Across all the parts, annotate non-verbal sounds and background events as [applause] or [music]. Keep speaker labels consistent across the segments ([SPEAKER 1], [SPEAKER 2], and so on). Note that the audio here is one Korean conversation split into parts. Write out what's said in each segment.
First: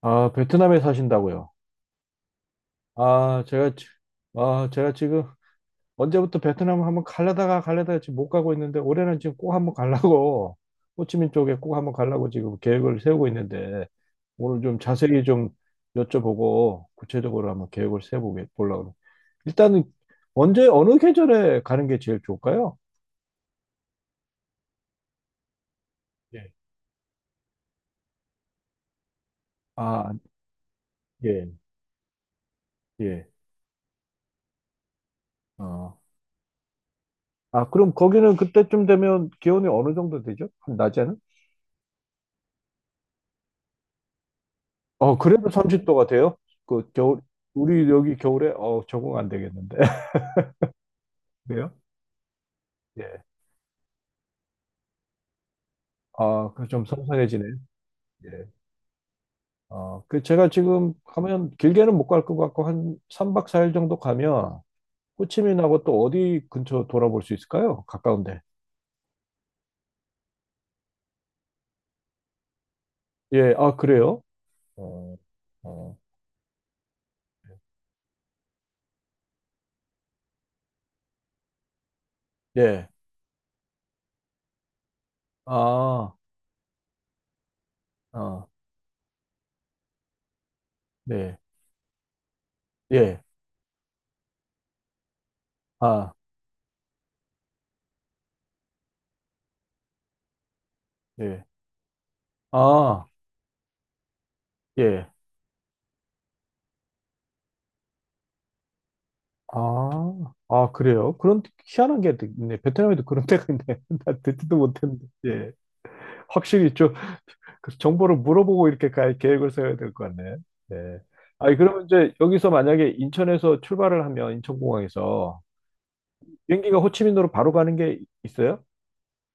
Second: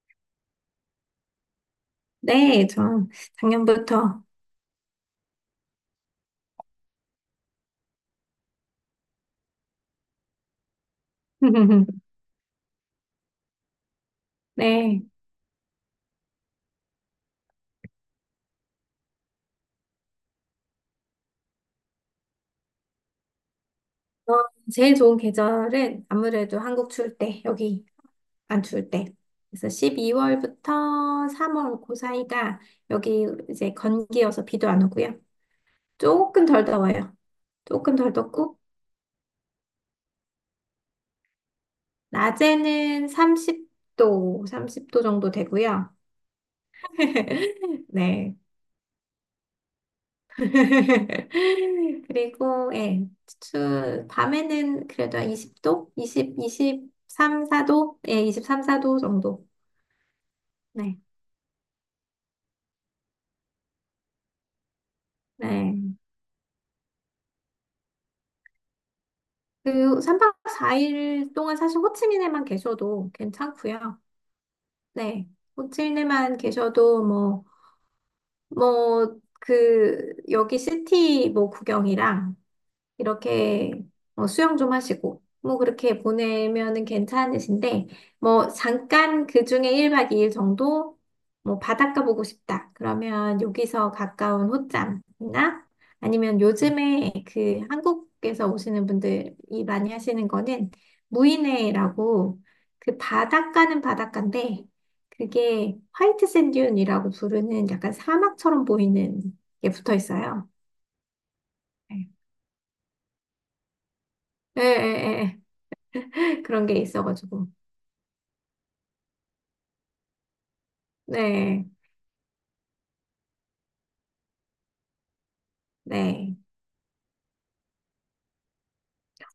[SPEAKER 1] 아, 베트남에 사신다고요?
[SPEAKER 2] 네, 저
[SPEAKER 1] 아, 제가, 지-
[SPEAKER 2] 작년부터.
[SPEAKER 1] 아, 제가 지금 언제부터 베트남 한번 가려다가 지금 못 가고 있는데, 올해는 지금 꼭 한번 가려고 [laughs] 호치민 쪽에 꼭 한번
[SPEAKER 2] [laughs]
[SPEAKER 1] 가려고 지금 계획을 세우고 있는데, 오늘 좀
[SPEAKER 2] 네.
[SPEAKER 1] 자세히 좀 여쭤보고 구체적으로 한번 계획을 세워보려고 합니다. 일단은 언제, 어느 계절에 가는 게 제일 좋을까요?
[SPEAKER 2] 어, 제일 좋은 계절은
[SPEAKER 1] 예.
[SPEAKER 2] 아무래도 한국 추울 때, 여기 안 추울 때. 그래서
[SPEAKER 1] 아,
[SPEAKER 2] 12월부터
[SPEAKER 1] 예,
[SPEAKER 2] 3월 그 사이가 여기
[SPEAKER 1] 예.
[SPEAKER 2] 이제 건기여서 비도 안 오고요.
[SPEAKER 1] 어.
[SPEAKER 2] 조금 덜 더워요.
[SPEAKER 1] 아, 그럼
[SPEAKER 2] 조금 덜
[SPEAKER 1] 거기는
[SPEAKER 2] 덥고,
[SPEAKER 1] 그때쯤 되면 기온이 어느 정도 되죠? 낮에는?
[SPEAKER 2] 낮에는 30도, 30도
[SPEAKER 1] 어,
[SPEAKER 2] 정도
[SPEAKER 1] 그래도
[SPEAKER 2] 되고요.
[SPEAKER 1] 30도가 돼요? 그 겨울,
[SPEAKER 2] [laughs]
[SPEAKER 1] 우리 여기
[SPEAKER 2] 네.
[SPEAKER 1] 겨울에 적응 안 되겠는데. [laughs] 그래요?
[SPEAKER 2] [laughs] 그리고, 예,
[SPEAKER 1] 예.
[SPEAKER 2] 밤에는 그래도 한 20도? 20,
[SPEAKER 1] 아, 그좀
[SPEAKER 2] 23,
[SPEAKER 1] 선선해지네요.
[SPEAKER 2] 4도? 예,
[SPEAKER 1] 예.
[SPEAKER 2] 23, 4도 정도.
[SPEAKER 1] 어, 그 제가 지금
[SPEAKER 2] 네,
[SPEAKER 1] 가면 길게는 못 갈 것 같고 한 3박 4일 정도 가면 호치민하고
[SPEAKER 2] 네.
[SPEAKER 1] 또 어디 근처 돌아볼 수 있을까요? 가까운데.
[SPEAKER 2] 그 3박 4일 동안 사실 호치민에만 계셔도
[SPEAKER 1] 예. 아,
[SPEAKER 2] 괜찮고요.
[SPEAKER 1] 그래요? 어,
[SPEAKER 2] 네,
[SPEAKER 1] 어.
[SPEAKER 2] 호치민에만 계셔도 뭐, 뭐, 그, 여기 시티 뭐 구경이랑
[SPEAKER 1] 예.
[SPEAKER 2] 이렇게 수영 좀 하시고, 뭐 그렇게
[SPEAKER 1] 아,
[SPEAKER 2] 보내면은 괜찮으신데,
[SPEAKER 1] 아,
[SPEAKER 2] 뭐 잠깐 그 중에 1박 2일 정도
[SPEAKER 1] 네.
[SPEAKER 2] 뭐 바닷가 보고 싶다.
[SPEAKER 1] 예.
[SPEAKER 2] 그러면 여기서 가까운 호짬이나
[SPEAKER 1] 아,
[SPEAKER 2] 아니면 요즘에 그 한국에서 오시는 분들이 많이 하시는 거는
[SPEAKER 1] 예.
[SPEAKER 2] 무이네라고, 그
[SPEAKER 1] 아,
[SPEAKER 2] 바닷가는 바닷가인데
[SPEAKER 1] 예.
[SPEAKER 2] 그게 화이트 샌듄이라고 부르는 약간 사막처럼 보이는 게 붙어
[SPEAKER 1] 아,
[SPEAKER 2] 있어요.
[SPEAKER 1] 아, 그래요? 그런 희한한
[SPEAKER 2] 네.
[SPEAKER 1] 게 있네. 베트남에도 그런 데가 있네. [laughs] 나 듣지도
[SPEAKER 2] 예,
[SPEAKER 1] 못했는데.
[SPEAKER 2] 예, 예.
[SPEAKER 1] 예.
[SPEAKER 2] 그런
[SPEAKER 1] 확실히
[SPEAKER 2] 게
[SPEAKER 1] 좀그
[SPEAKER 2] 있어가지고.
[SPEAKER 1] 정보를 물어보고 이렇게 갈 계획을 세워야 될 것 같네. 예. 아니,
[SPEAKER 2] 네,
[SPEAKER 1] 그러면 이제 여기서 만약에 인천에서 출발을 하면 인천공항에서
[SPEAKER 2] 네.
[SPEAKER 1] 비행기가 호치민으로 바로 가는 게 있어요?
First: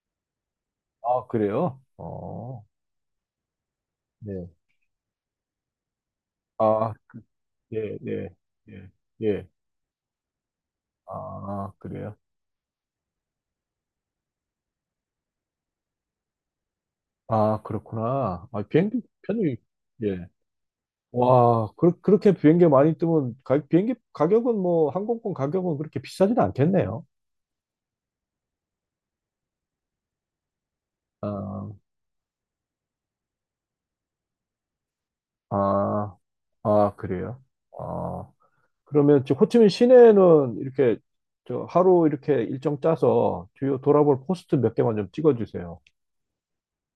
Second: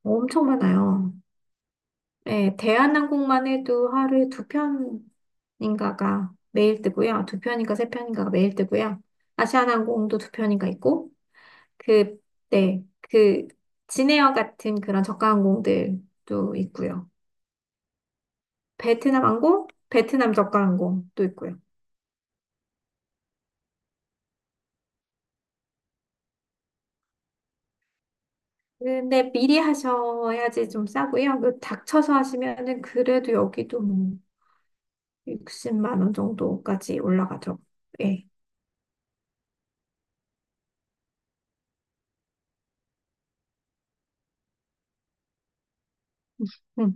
[SPEAKER 2] 엄청 많아요.
[SPEAKER 1] 아, 그래요?
[SPEAKER 2] 네,
[SPEAKER 1] 어,
[SPEAKER 2] 대한항공만 해도 하루에 두
[SPEAKER 1] 네.
[SPEAKER 2] 편인가가 매일
[SPEAKER 1] 아,
[SPEAKER 2] 뜨고요. 두 편인가 세
[SPEAKER 1] 예, 예,
[SPEAKER 2] 편인가가 매일
[SPEAKER 1] 예,
[SPEAKER 2] 뜨고요.
[SPEAKER 1] 예.
[SPEAKER 2] 아시아나항공도 두 편인가 있고,
[SPEAKER 1] 아, 그래요?
[SPEAKER 2] 그, 네, 진에어 같은 그런 저가항공들도 있고요.
[SPEAKER 1] 아, 그렇구나. 아, 비행기
[SPEAKER 2] 베트남
[SPEAKER 1] 편이,
[SPEAKER 2] 항공,
[SPEAKER 1] 예.
[SPEAKER 2] 베트남 저가항공도 있고요.
[SPEAKER 1] 와, 그렇게 비행기 많이 뜨면 가, 비행기 가격은 뭐 항공권 가격은 그렇게 비싸진 않겠네요.
[SPEAKER 2] 근데 미리 하셔야지 좀 싸고요. 그
[SPEAKER 1] 아,
[SPEAKER 2] 닥쳐서 하시면은 그래도 여기도 뭐 60만 원
[SPEAKER 1] 아, 아,
[SPEAKER 2] 정도까지
[SPEAKER 1] 그래요?
[SPEAKER 2] 올라가죠. 예.
[SPEAKER 1] 아, 그러면 저 호치민 시내는 이렇게 저 하루 이렇게 일정 짜서 주요 돌아볼 포스트 몇 개만 좀 찍어주세요.
[SPEAKER 2] 음.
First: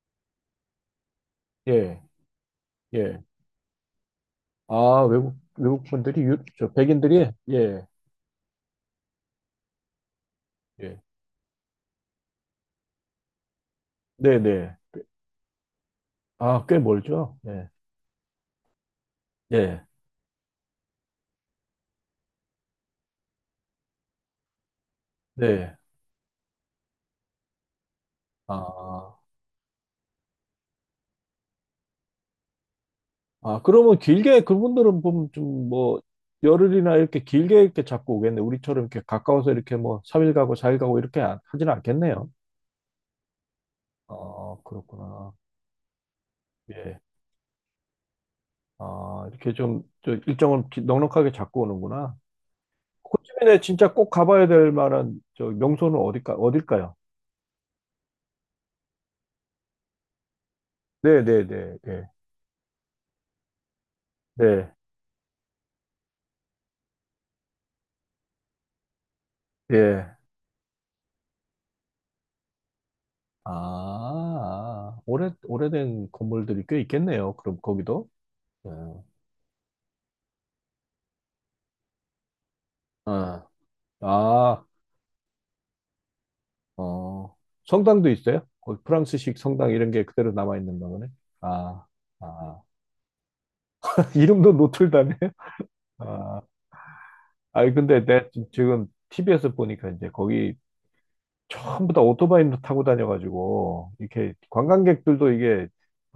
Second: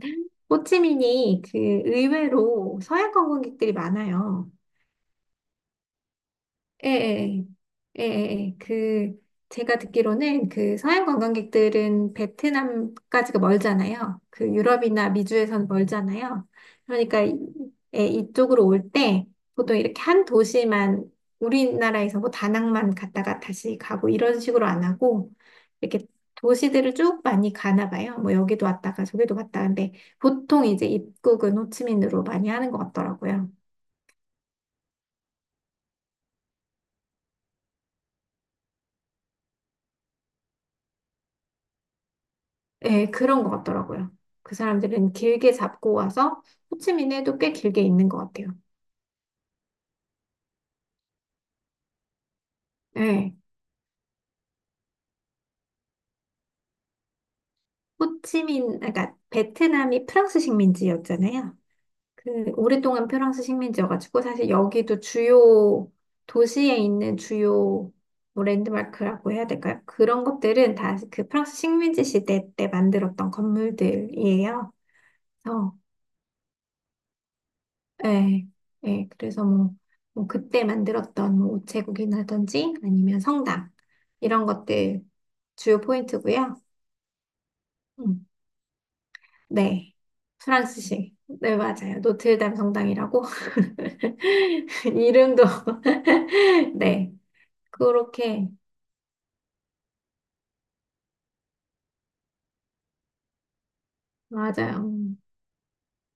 [SPEAKER 2] 호치민이 그
[SPEAKER 1] 예,
[SPEAKER 2] 의외로 서양
[SPEAKER 1] 예.
[SPEAKER 2] 관광객들이 많아요.
[SPEAKER 1] 아, 외국 분들이 유, 저
[SPEAKER 2] 예,
[SPEAKER 1] 백인들이
[SPEAKER 2] 예,
[SPEAKER 1] 예,
[SPEAKER 2] 예, 예, 예. 그, 제가 듣기로는 그
[SPEAKER 1] 예.
[SPEAKER 2] 서양 관광객들은 베트남까지가 멀잖아요.
[SPEAKER 1] 네,
[SPEAKER 2] 그
[SPEAKER 1] 네.
[SPEAKER 2] 유럽이나 미주에선 멀잖아요.
[SPEAKER 1] 아, 꽤
[SPEAKER 2] 그러니까
[SPEAKER 1] 멀죠? 네,
[SPEAKER 2] 예, 이쪽으로 올 때 보통
[SPEAKER 1] 예,
[SPEAKER 2] 이렇게 한 도시만 우리나라에서 뭐 다낭만 갔다가 다시 가고 이런 식으로 안 하고
[SPEAKER 1] 네.
[SPEAKER 2] 이렇게 도시들을 쭉 많이 가나 봐요. 뭐 여기도 왔다가
[SPEAKER 1] 아.
[SPEAKER 2] 저기도 갔다. 근데 보통 이제 입국은 호치민으로 많이 하는 것 같더라고요.
[SPEAKER 1] 아, 그러면 길게 그분들은 보면 좀 뭐 열흘이나 이렇게 길게 이렇게 잡고 오겠네. 우리처럼 이렇게 가까워서 이렇게 뭐삼일 가고 사일 가고 이렇게 안- 하지는 않겠네요.
[SPEAKER 2] 예, 그런 것 같더라고요. 그
[SPEAKER 1] 아,
[SPEAKER 2] 사람들은
[SPEAKER 1] 그렇구나.
[SPEAKER 2] 길게 잡고 와서
[SPEAKER 1] 예.
[SPEAKER 2] 호치민에도 꽤 길게 있는 것 같아요.
[SPEAKER 1] 아, 이렇게 좀, 저 넉넉하게 잡고 오는구나.
[SPEAKER 2] 예.
[SPEAKER 1] 호치민에 진짜 꼭 가봐야 될 만한 저 명소는 어딜까요?
[SPEAKER 2] 호치민, 그러니까 베트남이 프랑스
[SPEAKER 1] 네, 네,
[SPEAKER 2] 식민지였잖아요.
[SPEAKER 1] 네, 네,
[SPEAKER 2] 그 오랫동안 프랑스 식민지여가지고 사실
[SPEAKER 1] 네,
[SPEAKER 2] 여기도 주요 도시에 있는 주요, 뭐, 랜드마크라고 해야 될까요?
[SPEAKER 1] 예.
[SPEAKER 2] 그런 것들은 다 그 프랑스 식민지 시대 때 만들었던 건물들이에요.
[SPEAKER 1] 아, 오래된 건물들이 꽤 있겠네요. 그럼 거기도.
[SPEAKER 2] 예,
[SPEAKER 1] 예.
[SPEAKER 2] 예, 그래서 뭐, 뭐 그때 만들었던 뭐 우체국이라든지 아니면
[SPEAKER 1] 아,
[SPEAKER 2] 성당 이런
[SPEAKER 1] 아,
[SPEAKER 2] 것들 주요 포인트고요.
[SPEAKER 1] 어, 성당도
[SPEAKER 2] 음,
[SPEAKER 1] 있어요? 거기 프랑스식 성당 이런
[SPEAKER 2] 네,
[SPEAKER 1] 게 그대로 남아 있는 거네.
[SPEAKER 2] 프랑스식. 네,
[SPEAKER 1] 아,
[SPEAKER 2] 맞아요. 노트르담
[SPEAKER 1] 아.
[SPEAKER 2] 성당이라고
[SPEAKER 1] [laughs] 이름도
[SPEAKER 2] [laughs]
[SPEAKER 1] 노틀담이에요?
[SPEAKER 2] 이름도
[SPEAKER 1] 아,
[SPEAKER 2] [laughs] 네,
[SPEAKER 1] 아니 근데 내가
[SPEAKER 2] 그렇게
[SPEAKER 1] 지금 TV에서 보니까 이제 거기 전부 다 오토바이로 타고 다녀가지고 이렇게
[SPEAKER 2] 맞아요. 음.
[SPEAKER 1] 관광객들도 이게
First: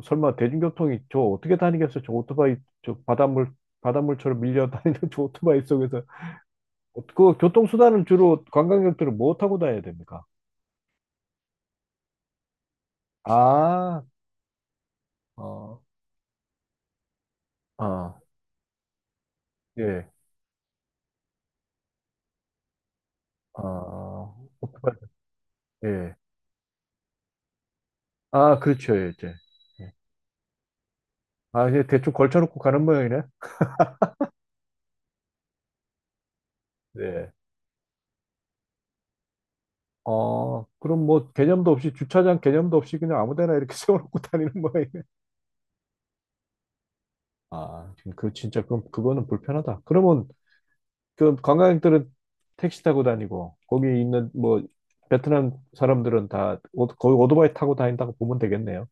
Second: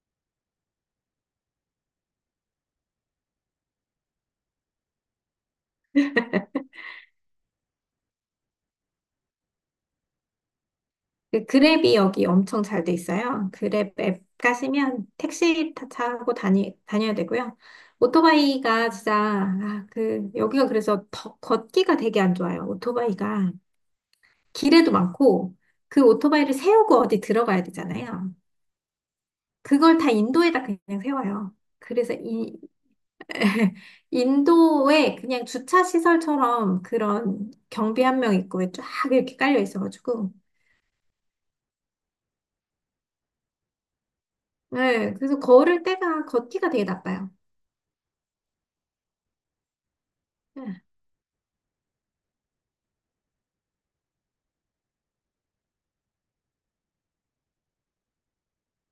[SPEAKER 1] 설마 대중교통이 저 어떻게 다니겠어? 저 오토바이, 저 바닷물처럼 밀려 다니는 [laughs] 저 오토바이 속에서 그 교통수단을 주로 관광객들은 뭐 타고 다녀야 됩니까?
[SPEAKER 2] 그 그랩이 여기 엄청 잘 돼 있어요. 그랩
[SPEAKER 1] 아,
[SPEAKER 2] 앱 가시면 택시
[SPEAKER 1] 어,
[SPEAKER 2] 타고 다녀야 되고요.
[SPEAKER 1] 아,
[SPEAKER 2] 오토바이가 진짜,
[SPEAKER 1] 예.
[SPEAKER 2] 여기가 그래서 걷기가 되게 안 좋아요. 오토바이가.
[SPEAKER 1] 아,
[SPEAKER 2] 길에도
[SPEAKER 1] 오토바이.
[SPEAKER 2] 많고, 그
[SPEAKER 1] 예.
[SPEAKER 2] 오토바이를 세우고 어디 들어가야 되잖아요.
[SPEAKER 1] 아, 그렇죠. 예, 이제. 예.
[SPEAKER 2] 그걸 다 인도에다 그냥 세워요.
[SPEAKER 1] 아, 이제 대충
[SPEAKER 2] 그래서
[SPEAKER 1] 걸쳐놓고 가는 모양이네.
[SPEAKER 2] [laughs] 인도에 그냥 주차 시설처럼
[SPEAKER 1] 네.
[SPEAKER 2] 그런 경비 한 명 있고 쫙 이렇게 깔려 있어가지고.
[SPEAKER 1] 어, 그럼 뭐 개념도 없이 주차장 개념도 없이 그냥 아무 데나 이렇게 [laughs] 세워놓고 다니는 모양이네.
[SPEAKER 2] 네, 그래서 걸을 때가 걷기가 되게 나빠요.
[SPEAKER 1] 아, 지금 그 진짜 그럼 그거는 불편하다. 그러면
[SPEAKER 2] 네.
[SPEAKER 1] 그 관광객들은 택시 타고 다니고 거기 있는 뭐 베트남 사람들은 거의 오토바이 타고 다닌다고 보면 되겠네요.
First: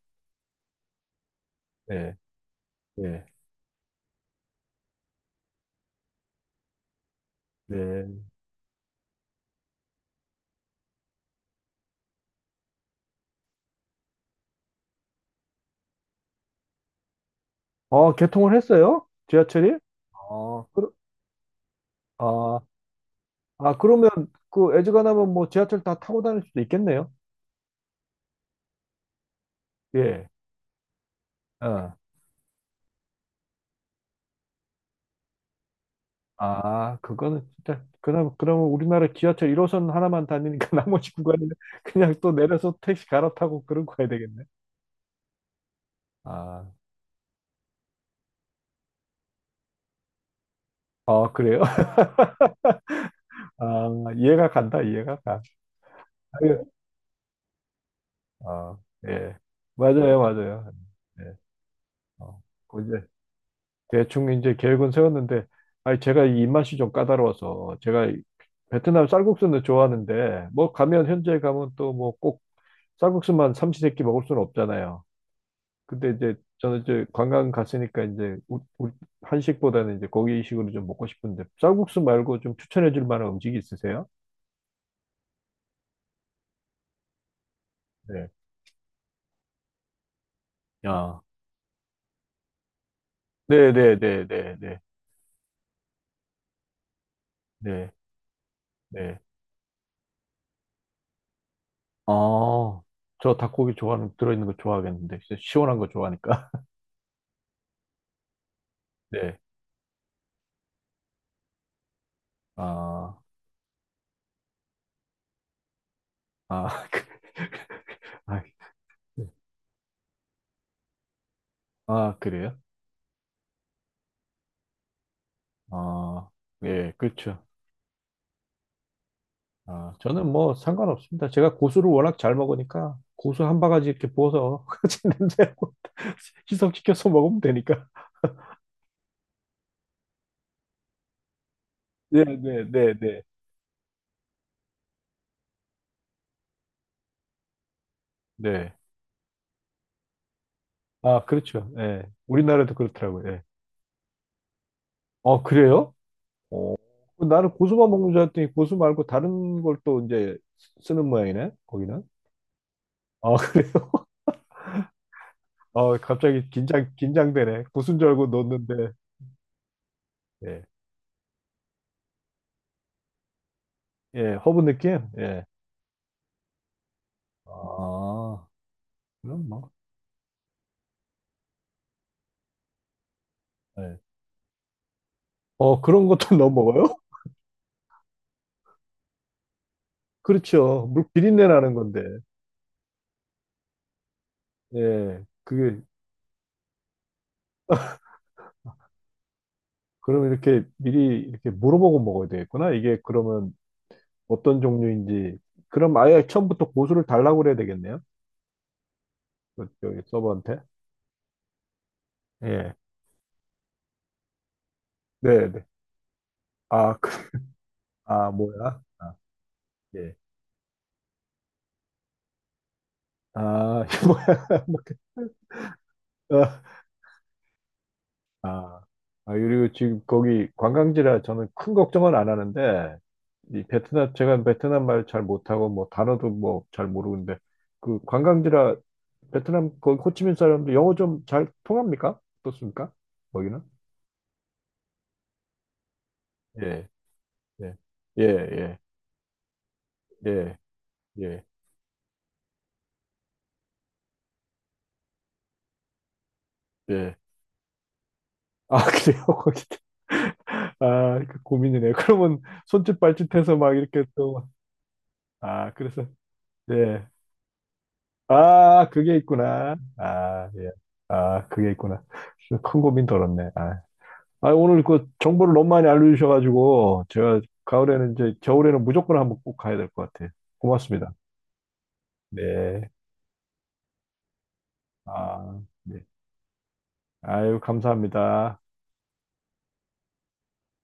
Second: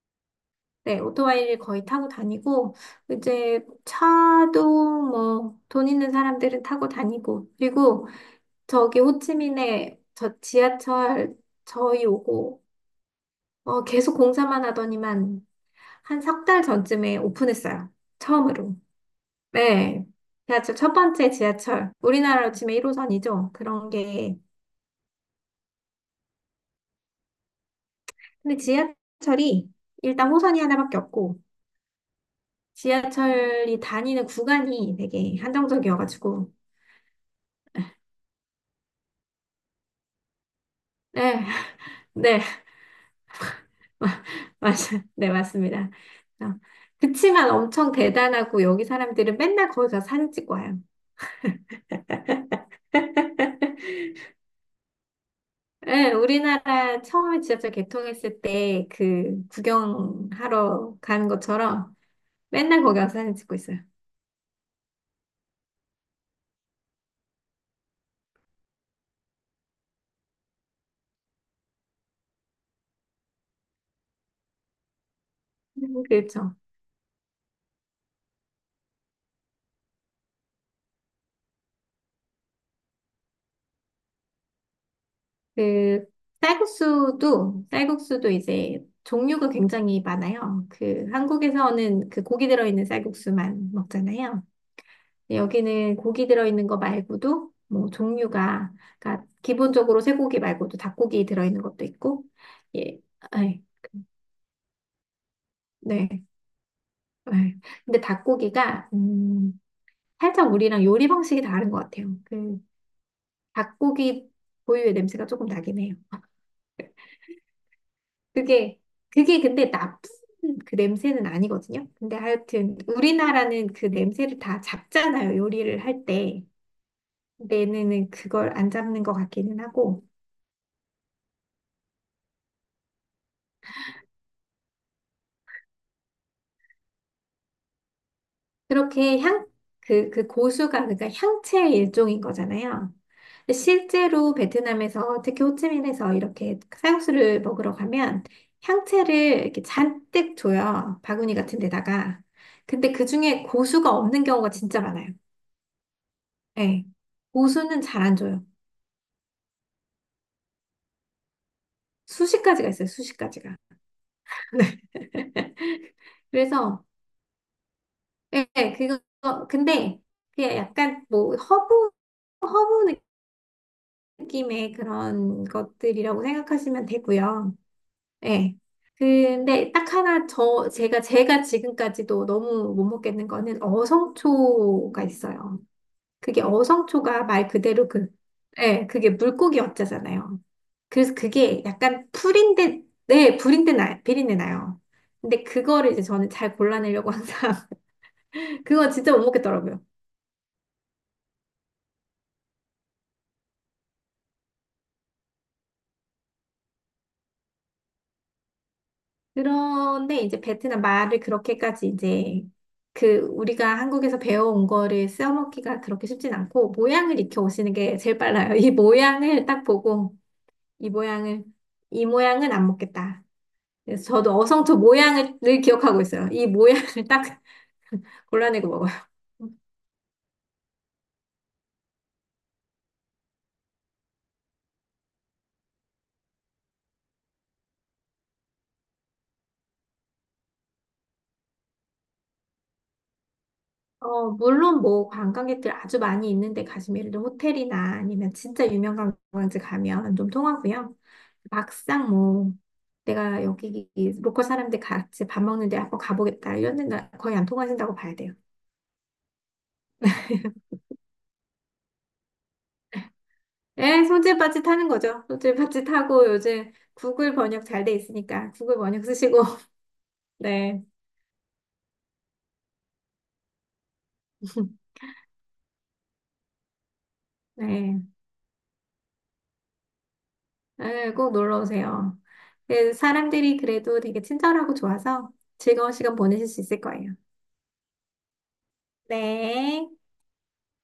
[SPEAKER 2] 네, 오토바이를 거의 타고
[SPEAKER 1] 네.
[SPEAKER 2] 다니고,
[SPEAKER 1] 네.
[SPEAKER 2] 이제 차도 뭐 돈 있는 사람들은 타고 다니고, 그리고
[SPEAKER 1] 네.
[SPEAKER 2] 저기 호치민에 저 지하철, 저희 오고, 계속 공사만 하더니만 한 석 달 전쯤에 오픈했어요.
[SPEAKER 1] 어, 개통을
[SPEAKER 2] 처음으로.
[SPEAKER 1] 했어요? 지하철이?
[SPEAKER 2] 네.
[SPEAKER 1] 아,
[SPEAKER 2] 지하철
[SPEAKER 1] 그러,
[SPEAKER 2] 첫 번째 지하철. 우리나라로
[SPEAKER 1] 아,
[SPEAKER 2] 치면 1호선이죠.
[SPEAKER 1] 아,
[SPEAKER 2] 그런
[SPEAKER 1] 그러면
[SPEAKER 2] 게.
[SPEAKER 1] 그 애즈가나면 뭐 지하철 다 타고 다닐 수도 있겠네요.
[SPEAKER 2] 근데 지하철이
[SPEAKER 1] 예.
[SPEAKER 2] 일단 호선이 하나밖에 없고,
[SPEAKER 1] 어.
[SPEAKER 2] 지하철이 다니는 구간이 되게 한정적이어가지고,
[SPEAKER 1] 아, 그거는 진짜 그럼 그러면 우리나라 지하철 1호선 하나만 다니니까 [laughs] 나머지
[SPEAKER 2] 네,
[SPEAKER 1] 구간은 그냥 또
[SPEAKER 2] 네,
[SPEAKER 1] 내려서 택시 갈아타고 그런 거야 되겠네.
[SPEAKER 2] [laughs] 맞아요. 네, 맞습니다. 어,
[SPEAKER 1] 아,
[SPEAKER 2] 그치만 엄청 대단하고 여기 사람들은 맨날 거기 가서 사진 찍고 와요.
[SPEAKER 1] 아 그래요? [laughs] 아,
[SPEAKER 2] [laughs]
[SPEAKER 1] 이해가 가.
[SPEAKER 2] 예,
[SPEAKER 1] 아 예.
[SPEAKER 2] 우리나라 처음에 지하철 개통했을
[SPEAKER 1] 어,
[SPEAKER 2] 때
[SPEAKER 1] 예.
[SPEAKER 2] 그
[SPEAKER 1] 맞아요, 맞아요.
[SPEAKER 2] 구경하러 가는
[SPEAKER 1] 예.
[SPEAKER 2] 것처럼
[SPEAKER 1] 어,
[SPEAKER 2] 맨날 거기 가서 사진 찍고 있어요.
[SPEAKER 1] 대충 이제 계획은 세웠는데, 아니, 제가 이 입맛이 좀 까다로워서, 제가 이 베트남 쌀국수는 좋아하는데, 뭐 가면, 현지에 가면 또 뭐 꼭 쌀국수만 삼시세끼 먹을 수는 없잖아요.
[SPEAKER 2] 음.
[SPEAKER 1] 근데 이제
[SPEAKER 2] 그렇죠.
[SPEAKER 1] 저는 이제 관광 갔으니까 이제 한식보다는 이제 고기식으로 좀 먹고 싶은데, 쌀국수 말고 좀 추천해 줄 만한 음식이 있으세요?
[SPEAKER 2] 그 쌀국수도
[SPEAKER 1] 네.
[SPEAKER 2] 쌀국수도 이제 종류가 굉장히 많아요. 그
[SPEAKER 1] 야.
[SPEAKER 2] 한국에서는 그 고기 들어있는 쌀국수만 먹잖아요.
[SPEAKER 1] 네네네네네.
[SPEAKER 2] 네, 여기는 고기 들어있는 거 말고도 뭐
[SPEAKER 1] 네.
[SPEAKER 2] 종류가
[SPEAKER 1] 네.
[SPEAKER 2] 그러니까 기본적으로 쇠고기 말고도 닭고기 들어있는 것도 있고
[SPEAKER 1] 아,
[SPEAKER 2] 예,
[SPEAKER 1] 저
[SPEAKER 2] 아이,
[SPEAKER 1] 닭고기 좋아하는, 들어있는 거 좋아하겠는데, 진짜 시원한 거
[SPEAKER 2] 네.
[SPEAKER 1] 좋아하니까. [laughs]
[SPEAKER 2] 네. 근데 닭고기가
[SPEAKER 1] 네.
[SPEAKER 2] 살짝 우리랑 요리 방식이 다른 것 같아요. 그
[SPEAKER 1] 아,
[SPEAKER 2] 닭고기 고유의 냄새가 조금 나긴 해요.
[SPEAKER 1] 아, [laughs] 아,
[SPEAKER 2] 그게
[SPEAKER 1] 네.
[SPEAKER 2] 그게 근데 나쁜 그 냄새는 아니거든요. 근데
[SPEAKER 1] 아, 그래요?
[SPEAKER 2] 하여튼 우리나라는 그 냄새를 다 잡잖아요. 요리를 할
[SPEAKER 1] 아,
[SPEAKER 2] 때.
[SPEAKER 1] 예, 그렇죠.
[SPEAKER 2] 얘네는 그걸 안 잡는 것 같기는
[SPEAKER 1] 아,
[SPEAKER 2] 하고.
[SPEAKER 1] 저는 뭐 상관없습니다. 제가 고수를 워낙 잘 먹으니까 고수 한 바가지 이렇게 부어서 [laughs] 같이 냄새하고 [laughs] 희석시켜서 먹으면 되니까.
[SPEAKER 2] 그렇게 그 고수가, 그러니까 향채의 일종인
[SPEAKER 1] 네, 네, 네,
[SPEAKER 2] 거잖아요.
[SPEAKER 1] 네.
[SPEAKER 2] 근데 실제로 베트남에서, 특히 호치민에서 이렇게 쌀국수를 먹으러 가면
[SPEAKER 1] 네.
[SPEAKER 2] 향채를 이렇게 잔뜩 줘요.
[SPEAKER 1] 아,
[SPEAKER 2] 바구니 같은
[SPEAKER 1] 그렇죠. 예.
[SPEAKER 2] 데다가.
[SPEAKER 1] 우리나라도
[SPEAKER 2] 근데 그
[SPEAKER 1] 그렇더라고요. 예.
[SPEAKER 2] 중에 고수가 없는 경우가 진짜 많아요.
[SPEAKER 1] 어, 그래요? 어.
[SPEAKER 2] 예.
[SPEAKER 1] 나는
[SPEAKER 2] 고수는
[SPEAKER 1] 고수만
[SPEAKER 2] 잘
[SPEAKER 1] 먹는
[SPEAKER 2] 안
[SPEAKER 1] 줄
[SPEAKER 2] 줘요.
[SPEAKER 1] 알았더니 고수 말고 다른 걸 또 이제 쓰는 모양이네, 거기는.
[SPEAKER 2] 수십 가지가 있어요, 수십
[SPEAKER 1] 아,
[SPEAKER 2] 가지가.
[SPEAKER 1] 그래요?
[SPEAKER 2] [laughs] 네.
[SPEAKER 1] [laughs] 아,
[SPEAKER 2] 그래서,
[SPEAKER 1] 긴장되네. 고수인 줄 알고
[SPEAKER 2] 예,
[SPEAKER 1] 넣었는데.
[SPEAKER 2] 근데 그게
[SPEAKER 1] 예.
[SPEAKER 2] 약간 뭐 허브, 허브
[SPEAKER 1] 예, 허브
[SPEAKER 2] 느낌의
[SPEAKER 1] 느낌? 예.
[SPEAKER 2] 그런 것들이라고 생각하시면 되고요.
[SPEAKER 1] 아,
[SPEAKER 2] 네.
[SPEAKER 1] 그럼 뭐.
[SPEAKER 2] 근데 딱 하나 제가 지금까지도 너무 못 먹겠는 거는
[SPEAKER 1] 예
[SPEAKER 2] 어성초가 있어요.
[SPEAKER 1] 어, 그런 것도 [laughs]
[SPEAKER 2] 그게
[SPEAKER 1] 넣어 먹어요? [laughs]
[SPEAKER 2] 어성초가 말 그대로 그게 물고기 어짜잖아요.
[SPEAKER 1] 그렇죠. 물
[SPEAKER 2] 그래서
[SPEAKER 1] 비린내
[SPEAKER 2] 그게
[SPEAKER 1] 나는 건데.
[SPEAKER 2] 약간 풀인데 네, 불인데 나 비린내 나요.
[SPEAKER 1] 예.
[SPEAKER 2] 근데
[SPEAKER 1] 그게,
[SPEAKER 2] 그거를 이제 저는 잘 골라내려고 항상 [laughs] 그거 진짜 못 먹겠더라고요.
[SPEAKER 1] 그럼 이렇게 미리 이렇게 물어보고 먹어야 되겠구나. 이게 그러면 어떤 종류인지. 그럼 아예 처음부터 고수를 달라고 그래야 되겠네요. 그, 저기
[SPEAKER 2] 그런데 이제
[SPEAKER 1] 서버한테.
[SPEAKER 2] 베트남 말을 그렇게까지 이제
[SPEAKER 1] 예.
[SPEAKER 2] 그 우리가 한국에서 배워온 거를
[SPEAKER 1] 네, 네.
[SPEAKER 2] 써먹기가 그렇게 쉽진 않고
[SPEAKER 1] 아, 그,
[SPEAKER 2] 모양을 익혀 오시는 게 제일
[SPEAKER 1] 아,
[SPEAKER 2] 빨라요. 이
[SPEAKER 1] 뭐야? 아,
[SPEAKER 2] 모양을 딱
[SPEAKER 1] 예.
[SPEAKER 2] 보고 이 모양을 이 모양은 안 먹겠다.
[SPEAKER 1] 아,
[SPEAKER 2] 그래서
[SPEAKER 1] [laughs]
[SPEAKER 2] 저도
[SPEAKER 1] 뭐야.
[SPEAKER 2] 어성초
[SPEAKER 1] 뭐, 그,
[SPEAKER 2] 모양을 늘 기억하고 있어요.
[SPEAKER 1] 어,
[SPEAKER 2] 이 모양을 딱 [laughs] 골라내고
[SPEAKER 1] 아,
[SPEAKER 2] 먹어요.
[SPEAKER 1] 아, 그리고 지금 거기 관광지라 저는 큰 걱정은 안 하는데, 이 베트남, 제가 베트남 말 잘 못하고, 뭐, 단어도 뭐, 잘 모르는데, 그 관광지라 베트남, 거기 호치민 사람들 영어 좀 잘 통합니까? 어떻습니까? 거기는?
[SPEAKER 2] 물론 뭐 관광객들 아주 많이 있는데
[SPEAKER 1] 예,
[SPEAKER 2] 가시면 예를 들어
[SPEAKER 1] 예,
[SPEAKER 2] 호텔이나
[SPEAKER 1] 예,
[SPEAKER 2] 아니면 진짜
[SPEAKER 1] 예,
[SPEAKER 2] 유명 관광지 가면 좀
[SPEAKER 1] 예,
[SPEAKER 2] 통하고요.
[SPEAKER 1] 예,
[SPEAKER 2] 막상 뭐 내가 여기 로컬 사람들 같이 밥 먹는데 한번 가보겠다 이런 데는
[SPEAKER 1] 예.
[SPEAKER 2] 거의 안 통하신다고 봐야 돼요.
[SPEAKER 1] 아, 그래요? [laughs] 거기. 아, 그 고민이네. 그러면 손짓 발짓해서 막 이렇게
[SPEAKER 2] 예,
[SPEAKER 1] 또,
[SPEAKER 2] 손짓발짓 하는 거죠.
[SPEAKER 1] 아,
[SPEAKER 2] 손짓발짓
[SPEAKER 1] 그래서,
[SPEAKER 2] 하고 요즘
[SPEAKER 1] 예.
[SPEAKER 2] 구글 번역 잘 돼 있으니까 구글
[SPEAKER 1] 아,
[SPEAKER 2] 번역
[SPEAKER 1] 그게
[SPEAKER 2] 쓰시고
[SPEAKER 1] 있구나.
[SPEAKER 2] [laughs]
[SPEAKER 1] 아, 예.
[SPEAKER 2] 네.
[SPEAKER 1] 아, 그게 있구나. 큰 고민 덜었네. 아, 아, 오늘 그 정보를 너무 많이 알려주셔가지고, 제가
[SPEAKER 2] 네,
[SPEAKER 1] 가을에는 이제, 겨울에는 무조건 한번 꼭 가야 될 것 같아요.
[SPEAKER 2] 네,
[SPEAKER 1] 고맙습니다.
[SPEAKER 2] 꼭 놀러 오세요.
[SPEAKER 1] 네.
[SPEAKER 2] 그 사람들이 그래도 되게 친절하고 좋아서
[SPEAKER 1] 아,
[SPEAKER 2] 즐거운
[SPEAKER 1] 네.
[SPEAKER 2] 시간 보내실 수 있을 거예요.
[SPEAKER 1] 아유, 감사합니다.
[SPEAKER 2] 네.